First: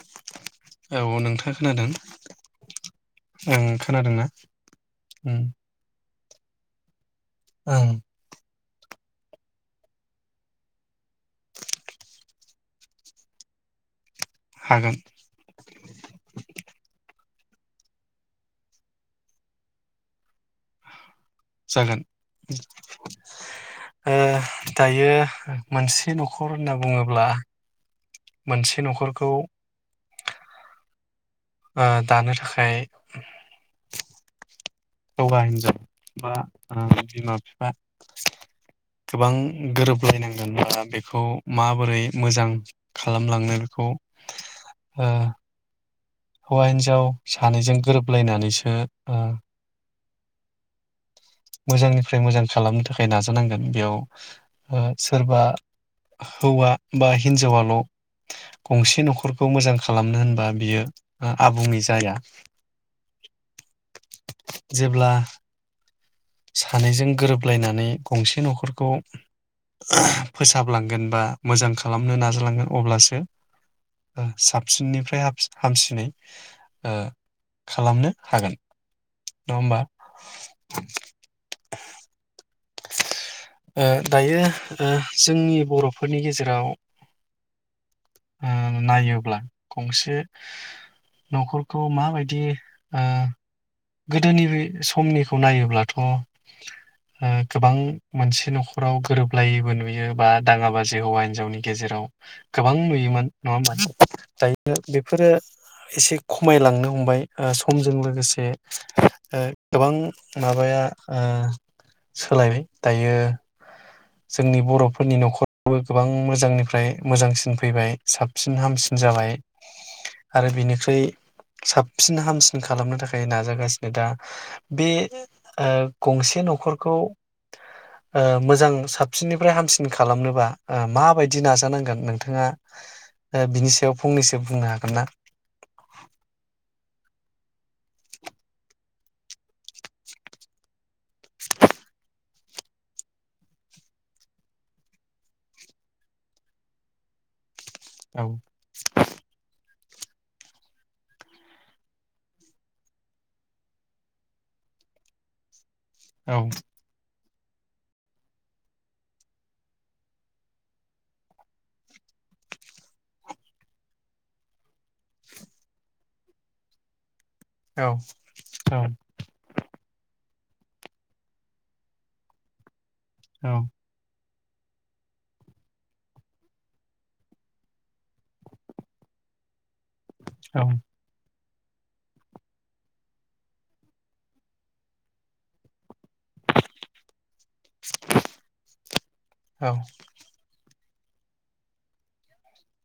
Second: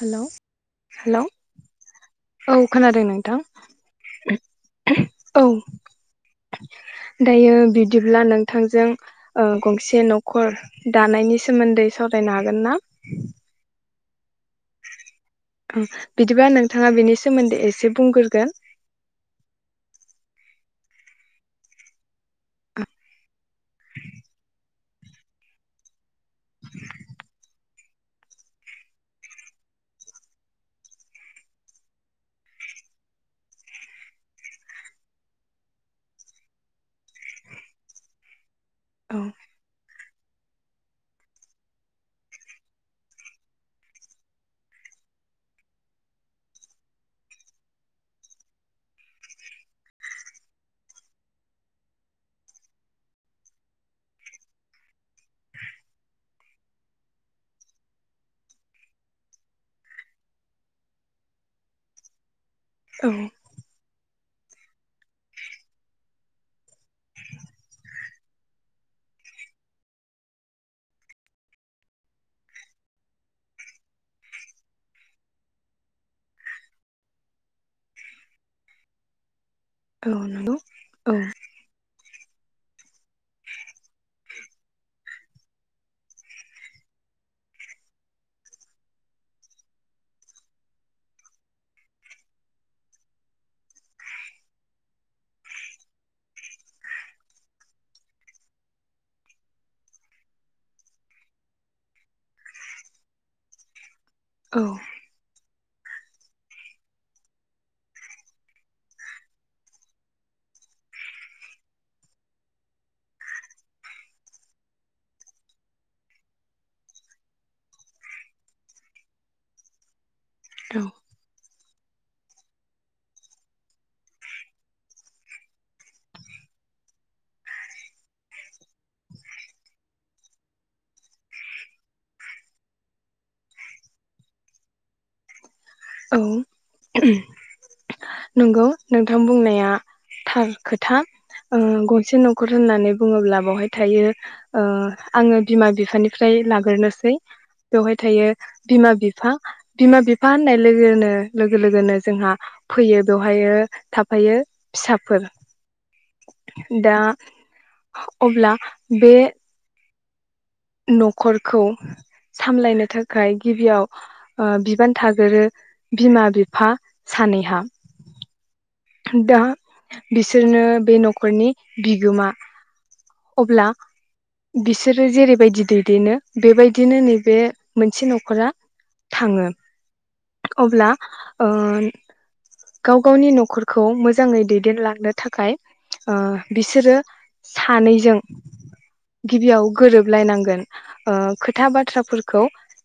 Hello hello औ नोंथां खोनादों औ खोनादों नोंथां ओं खोनादोंना उम औ। दायो ओं बिदिब्ला नों थांजों ओ गंसे न'खर दानायनि सोमोन्दै सावरायनो हागोन ना? हागोन। ओं बिदिबा नोंथाङा बेनि सोमोन्दै एसे बुंग्रोगोन। जागोन ओ दायो मोनसे नख खर होनना बुङोब्ला मोनसे न'खरखौ ओ दानो थाखाय हौवा हिनजाव बा ओ बिमा बिफा औ गोबां गोरोब लायनांगोन बा बेखौ माबोरै मोजां खालामलांनो बेखौ ओ हौवा हिन्जाव सानैजों गोरोबलायनानैसो ओ मोजांनिफ्राय मोजां खालामनो थाखाय नाजानांगोन बेयाव ओ सोरबा हौवा बा हिनजावाल' गंसे न'खरखौ मोजां खालामनो होनबा बियो आबुङै जाया। औ जेब्ला सानैजों गोरोबलायनानै गंसे न'खरखौ फोसाबलांगोन बा मोजां खालामनो नाजालांगोन अब्लासो ओ साबसिननिफ्राय हामसिनै ओ खालामनो हागोन। नङा होमबा औ नंगौ औ। ओ दायो ओ जोंनि बर'फोरनि गेजेराव ओ नायोब्ला गंसे न'खरखौ माबायदि ओ गोदोनि समनिखौ नायोब्लाथ' ओ गोबां मोनसे न'खराव गोरोबलायैबो नुयो बा दाङाबाजि हौवा हिनजावनि गेजेराव गोबां नुयोमोन नङा होमबा? औ दायो बेफोरो एसे खमायलांनो हमबाय ओ समजों लोगोसे ओ गोबां माबाया ओ सोलायबाय दायो जोंनि बर'फोरनि न'खरावबो गोबां मोजांनिफ्राय मोजांसिन फैबाय साबसिन हामसिन जाबाय आरो औ बिनिख्रुइ साबसिन हामसिन खालामनो थाखाय नाजागासिनो। दा बे ओ गंसे न'खरखौ ओ मोजां साबसिननिफ्राय हामसिन खालामनोबा ओ माबायदि नाजानांगोन नोंथाङा ओ बिनि सायाव फंनैसो बुंनो हागोन ना? औ नंगौ नोंथां बुंनाया थार खोथा ओ गंसे न'खर होननानै बुङोब्ला बावहाय थायो ओ आङो बिमा बिफानिफ्राय लाग्रोसै बेवहाय औ थायो बिमा बिफा बिमा बिफा होननाय लोगोनो लोगो लोगोनो जोंहा फैयो बेवहायो थाफायो फिसाफोर औ दा अब्ला बे न'खरखौ सामलायनो थाखाय गिबियाव ओ बिबान थागोरो बिमा बिफा सानैहा। औ औ दा बिसो बिसोरनो बे न'खरनि बिगोमा। औ अब्ला बिसोरो जेरैबायदि दैदेनो बेबायदिनो नैबे मोनसे न'खरा थाङो। औ अब्ला ओन‌ गाव गावनि न'खरखौ मोजाङै दैदेनलांनो थाखाय ओ बिसोरो सानैजों गिबियाव औ गोरोबलायनांगोन। ओ खोथा बाथ्राफोरखौ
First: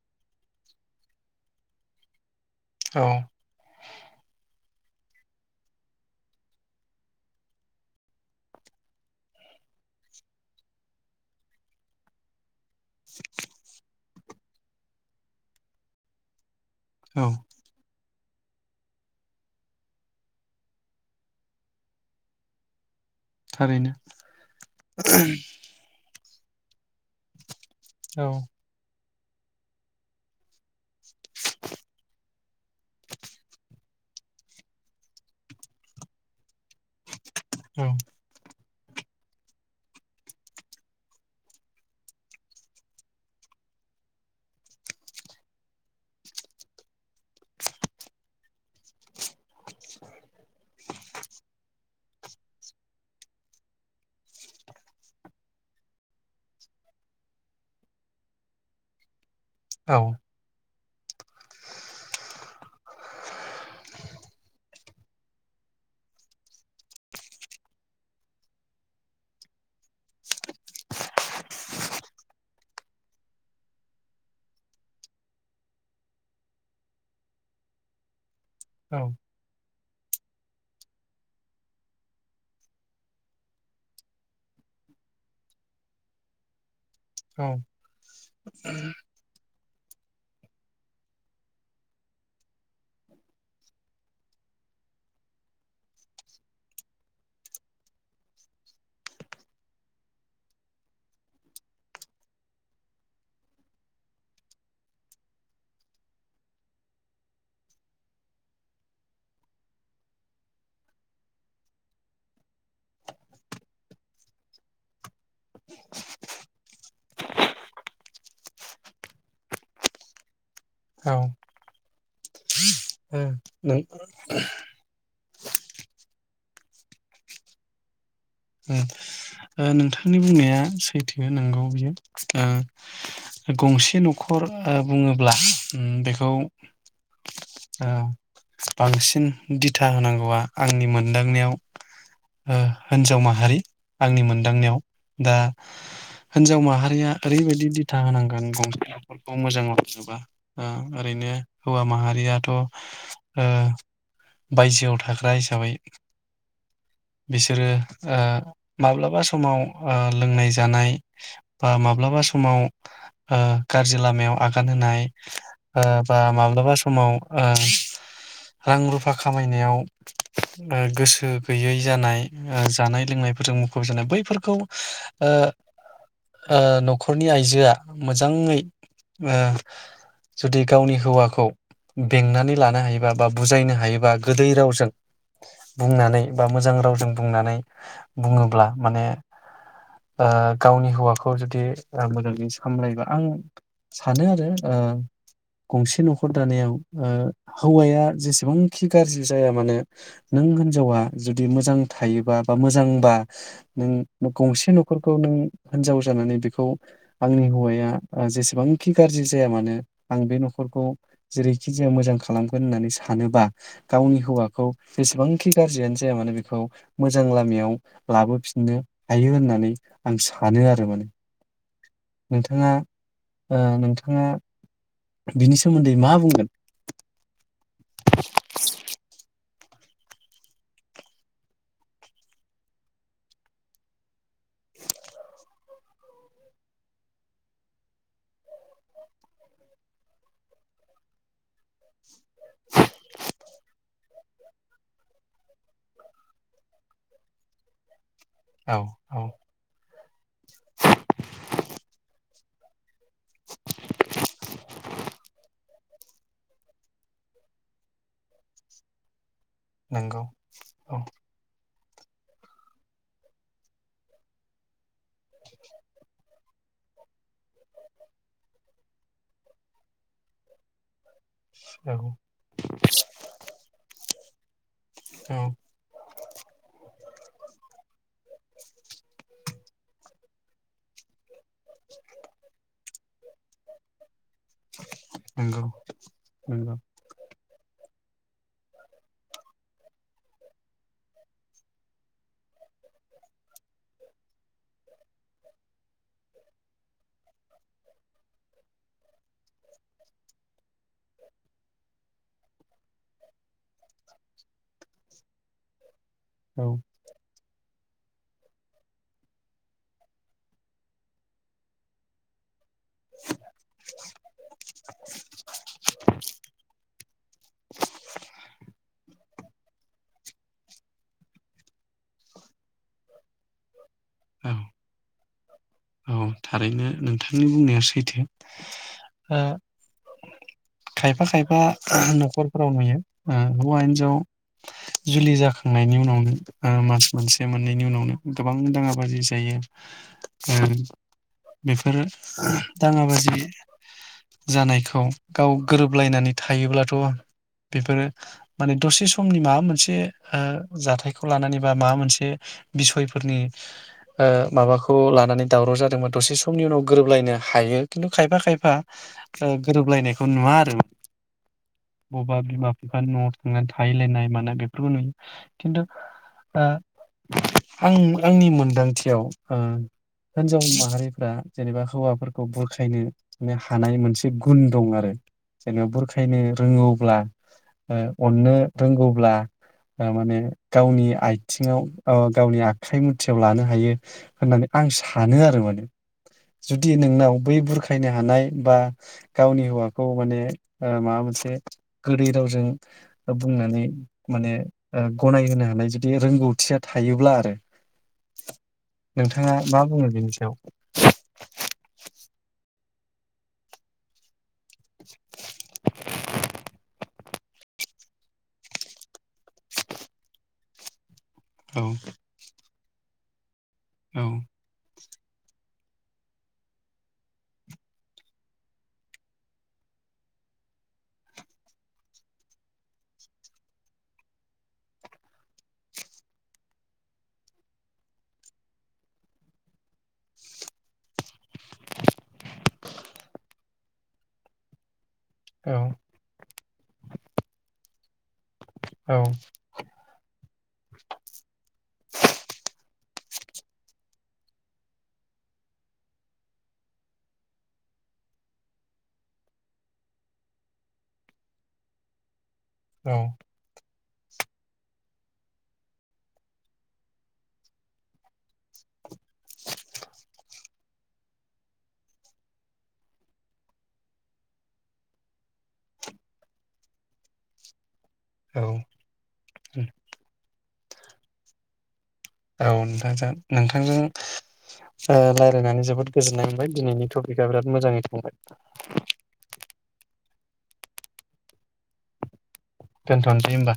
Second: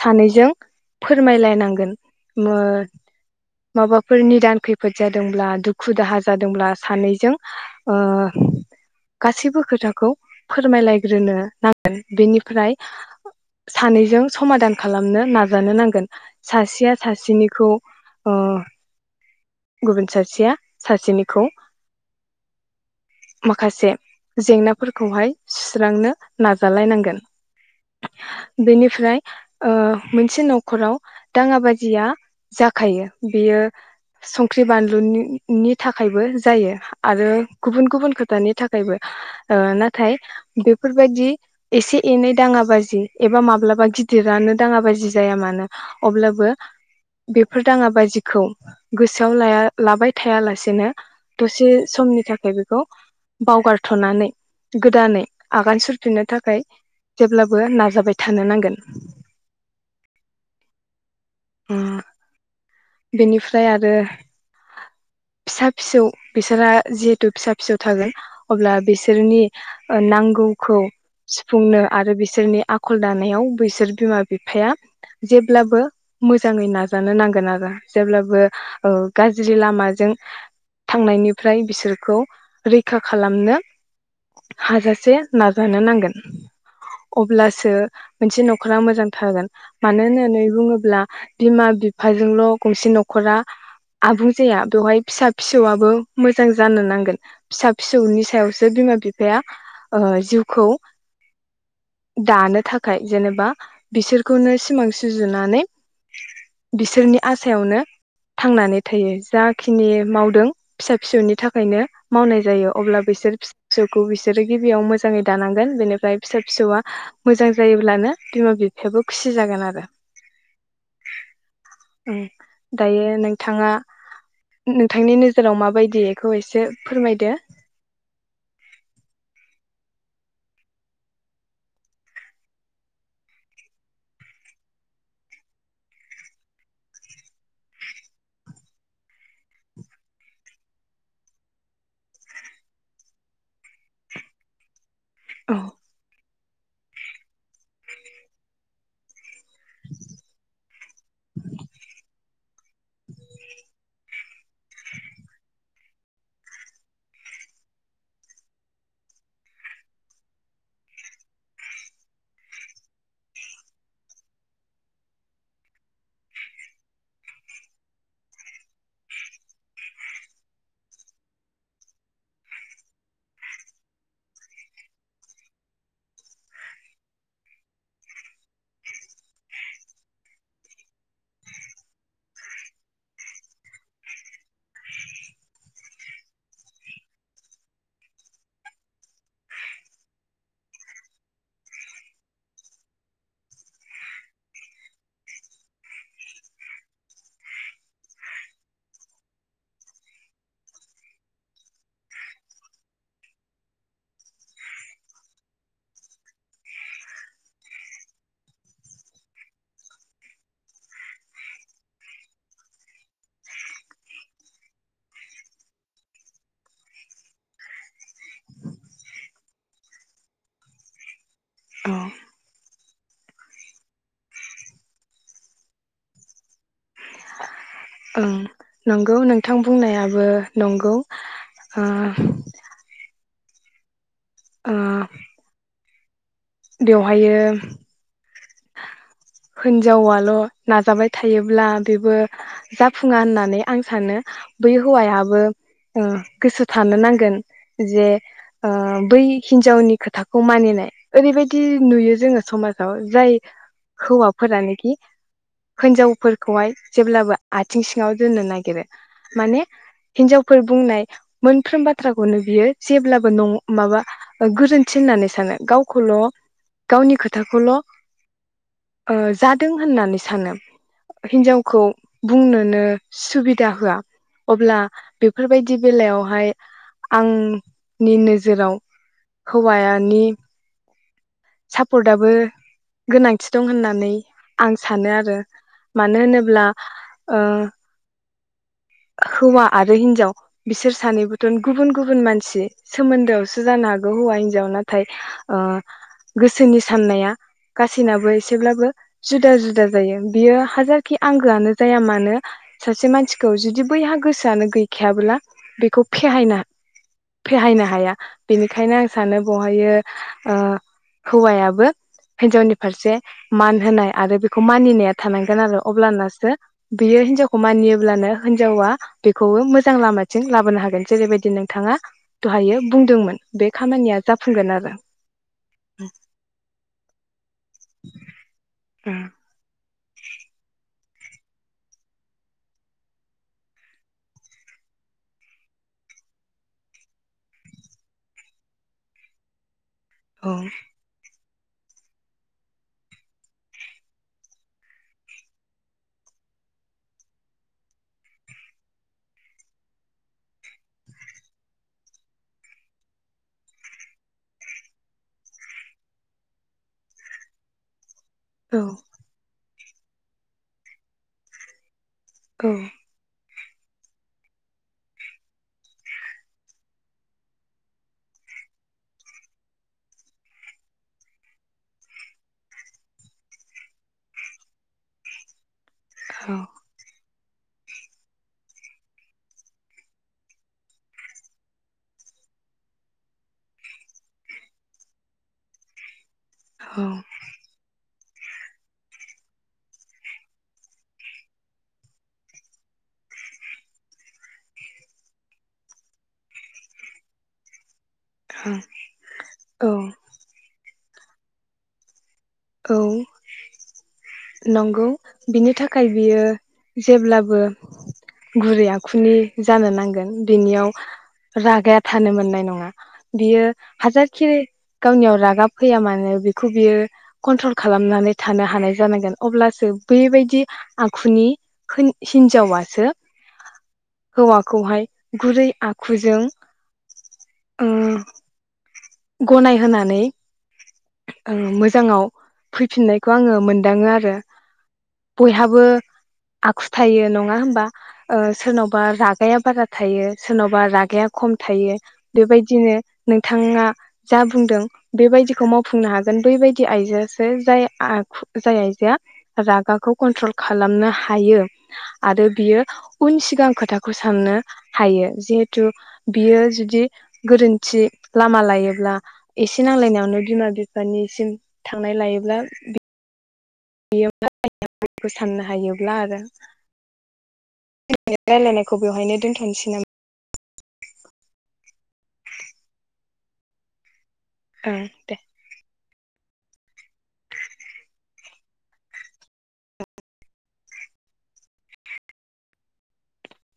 सानैजों फोरमायलायनांगोन। मो औ माबाफोर निदान खै फोद जादोंब्ला दुखु दाहा जादोंब्ला सानैजों ओ गासैबो खोथाखौ फोरमायलायग्रोनो नांगोन बिनिफ्राय सानैजों समादान खालामनो नाजानो नांगोन। सासेया औ सासेनिखौ अ गुबुन सासेया सासेनिखौ माखासे थारैनो। जेंनाफोरखौहाय सुस्रांनो नाजालायनां गोन औ बेनिफ्राय ओ मोनसे न' खराव दाङा बाजिया जाखायो बेयो संख्रि बानलुनि नि थाखायबो जायो। आरो औ गुबुन गुबुन खोथानि था खायबो। ओ नाथाय बेफोरबायदि एसे एनै दाङाबाजि एबा माब्लाबा गिदिरानो दाङाबाजि जाया मानो अब्लाबो बेफोर दाङा बाजिखौ गोसोआव लाया लाबाय थायालासेनो दसे समनि थाखाय बेखौ बावगार थ'नानै गोदानै आगान सुरफिननो थाखाय जेब्लाबो नाजाबाय थानो नांगोन। औ [inaudible] बेनिफ्राय आरो फिसा फिसौ बिसोरहा जिहेथु फिसा फिसौ थागोन अब्ला बिसोरनि ओ नांगौखौ सुफुंनो आरो बिसोरनि आखल दानायाव बैसोर बिमा बिफाया जेब्लाबो मोजाङै नाजानो नांगोन आरो। जेब्लाबो औ गाज्रि लामा जों थांनायनिफ्राय बिसोरखौ रैखा खालामनो हाजासे नाजानो नांगोन। औ अब्लासो मोनसे न'खरा मोजां थागोन। मानो होननानै बुङोब्ला बिमा बिफाजोंल'। गंसे न'खरा आबुं जाया बेवहाय फिसा फिसौआबो मोजां जानो नांगोन फिसा फिसौनि सायावसो बिमा बिफाया ओ जिउखौ दानो थाखाय जेनेबा बिसोरखौनो सिमां सुजुनानै बिसोरनि। आसायावनो थांनानै थायो जाखिनि मावदों फिसा फिसौनि थाखायनो मावनाय जायो अब्ला बिसोर फिसा फिसौखौ बिसोरो गिबियाव मोजाङै दानांगोन बेनिफ्राय फिसा फिसौआ मोजां जायोब्लानो बिमा बिफायाबो खुसि जागोन आरो। ओ उम दायो नों नों नोंथांनि नोजोराव माबायदि एखौ एसे फोरमायदो। उम ओ नोंथांनि बुंनाया सैथो नोंगौ बियो ओ गंसे न'खर ओ बुङोब्ला बेखौ ओ बांसिन दिथा होनांगौवा आंनि मोनदांनायाव ओ हिनजाव माहारि आंनि मोन दांनायाव। दा औ हिनजाव माहारिया ओरैबायदि दिथा होनांगोन गंसे खौ मोजां मोनोबा ओरैनो हौवा माहारियाथ'। ओ बायजोआव थाग्रा हिसाबै बिसोरो ओ माब्लाबा सम। समाव ओ लोंनाय जानाय बा माब्लाबा समाव ओ गाज्रि लामायाव आगान होनाय ओ बा माब्लाबा समाव आ रां रुफा खामायनायाव ओ गोसो गैयै ओ जानाय लोंनायफोरजों मुखुब जानाय बै। बेफोरखौ ओ-ओ न'खरनि आइजोआ मोजाङै ओ जुदि गावनि हौवाखौ बेंनानै लानो हायोबा बा बुजायनो हायोबा गोदै रावजों बुंनानै बा मोजां रावजों बुंनानै बुङोब्ला माने। ओ गावनि हौवाखौ जुदि मोजां सामलायोबा आं सानो आरो ओ गंसे न'खर दानायाव ओ हौवाया जेसेबांखि गाज्रि जाया मानो नों हिनजावा जुदि मोजां थायोबा बा मोजांबा नों। गंसे न'खरखौ नों हिनजाव जानानै बेखौ आंनि हौवाया आ जेसेबांखि गाज्रि जाया मानो आं बे न'खरखौ जेरैखि जाया मोजां खालामगोन होननानै सानोबा गावनि हौवाखौ जेसेबांखि गाज्रियानो जाया मानो बेखौ मोजां लामायाव लाबोफिनो। हायो होननानै आं सानो आरो माने औ नोंथाङा ओ नोंथाङा बिनि सोमोन्दै मा बुंगोन? ओं नंगौ नोंथां बुंनायाबो नंगौ आ। आ। बेवहायो। थायो। अब्ला बेबो जाफुङा होननानै। आं सानो बै हौवायाबो ओ गोसो थानो नांगोन जे। आ औ बै औ हिजावनि। खोथाखौ मानिनाय ओरैबायदि नुयो जोङो समाजाव जाय। हौवाफोरानोखि हिनजावफोरखौहाय जेब्लाबो आथिं सिङाव दोननो नागिरो। माने नंगौ हिन्जावफोर औ बुंनाय। मोनफ्रोम बाथ्राखौनो बियो जेब्लाबो नं माबा गोरोन्थि होननानै सानो गावखौल गावनि खोथाखौल। ओ जादों होननानै सानो। हिनजावखौ जागौ बुंनोनो। सुबिदा होआ अब्ला औ बेफोरबायदि बेलायावहाय आंनि नोजोराव हौवानि। सापर्टआबो गोनांथि दं होननानै आं सानो आरो नंगौ मानो होनोब्ला नंगौ ओ। हौवा आरो हिनजाव बिसोर सानैबोथ' गुबुन-गुबुन मानसि सोमोन्दोआवसो जानो हागौ हौवा हिनजाव नाथाय आ गोसोनि साननाया गासैनाबो एसेब्लाबो जुदा-जुदा जायो बियो हाजारखि आंगोआनो जाया मानो सासे मानसिखौ जु दि बैहा गोसोआनो गैखायाबोला बेखौ। फेहायना औ फेहायनो हाया बेनिखायनो आं सानो बेवहाय आ हौवायाबो हिन्जावनि फारसे मान होनाय आरो बेखौ मानिनाया थानांगोन आरो अब्लानासो बियो हिनजावखौ मानियोब्लानो। हिनजावा बेखौबो मोजां लामाथिं लाबोनो हागोन जेरैबायदि नोंथाङा दहाय बुंदोंमोन बे खामानिया औ जाफुंगोन आरो। थारैनो नोंथांनि बुंनाया सैथो उम आ। खायफा-खायफा न'खरफोराव नुयो ओ हौवा हिनजाव जुलि जाखांनायनि उनावनो ओ मास मोनसे मोननैनि उनावनो गोबां दाङाबाजि जायो। औ उम। बेफोरो दाङाबाजि जानायखौ गाव गोरोबलायनानै थायोब्लाथ' बेफोरो माने दसे समनि माबा मोनसे आ जाथायखौ लानानै बा माबा मोनसे बिसयफोरनि आ माबाखौ लानानै दावराव जादों। दों दसे समनि उनाव गोरोबलायनो हायो खिन्थु। खायफा-खायफा औ ओ। गोरोबलायनायखौ नुवा आरो। बबा औ बिमा-बिफानि न आव। थांनानै थाहैलायनाय मानाय बेफोरखौ नुयो खिन्थु आ आं आंनि मोनदांथियाव ओ हिनजाव। माहारिफ्रा जेनेबा हौवाफोरखौ बुरखायनो हानाय मोनसे गुन दं आरो। जेनबा बुरखायनो औ रोङोब्ला। ओ अननो रोंगौब्ला ओ माने गावनि आथिङाव गावनि ओ आखाइ मुथिआव लानो हायो होननानै आं सानो आरो माने। जुदि औ नोंनाव बै बुरखायनो हानाय बा गावनि हौवाखौ माने ओ माबा मोनसे गोदै रावजों ओ बुंनानै माने ओ गनायहोनो हानाय जुदि रोंगौथिया थायोब्ला आरो। औ नोंथाङा मा बुङो बेनि सायाव? औ। नंगौ बिनि थाखाय बियो जेब्लाबो गुरै आखुनि जानो नांगोन बिनियाव औ रागाया थानो मोननाय नङा। बियो औ हाजार खि गावनियाव रागा फैया मानो बेखौ बियो कन्ट्रल खालामनानै थानो हानाय जानांगोन अब्लासो बेबायदि आखुनि होन-हिन्जावासो हौवाखौहाय गुरै आखुजों ओ गनाय होनानै ओं मोजाङाव फैफिननायखौ आङो मोनदाङो आरो। औ बयहाबो आखुथाइ थायो नङा होमबा? ओ सोरनावबा औ रागाया बारा थायो सोरनावबा रागाया खम थायो बेबायदिनो नोंथाङा जा बुंदों बेबायदिखौ माव खुंनो हागोन बैबायदि आइजोआसो जाय आखु जाय आइजोआ रागाखौ कन्ट्रल खालामनो हायो आरो ब बियो औ उन सिगां खोथाख खौ साननो हायो। जिहेथु बियो जुदि गोरोन्थि लामा लायोब्ला एसे नांलायनायावनो बिमा बि बिफानिसिम थांनाय लायोब्ला बि [unintelligible] साननो हायोब्ला आरो। [unintelligible] औ रायलायनायखौ बेवहायनो दोन्थ'नोसै नाम औ नोंथांजों नोंथांजों ओं ओ दे रायलायनानै जोबोद गोजोननाय मोनबाय दिनैनि टपिकआ बिराद मोजाङै थांबाय। दोनथ'नोसै होमबा।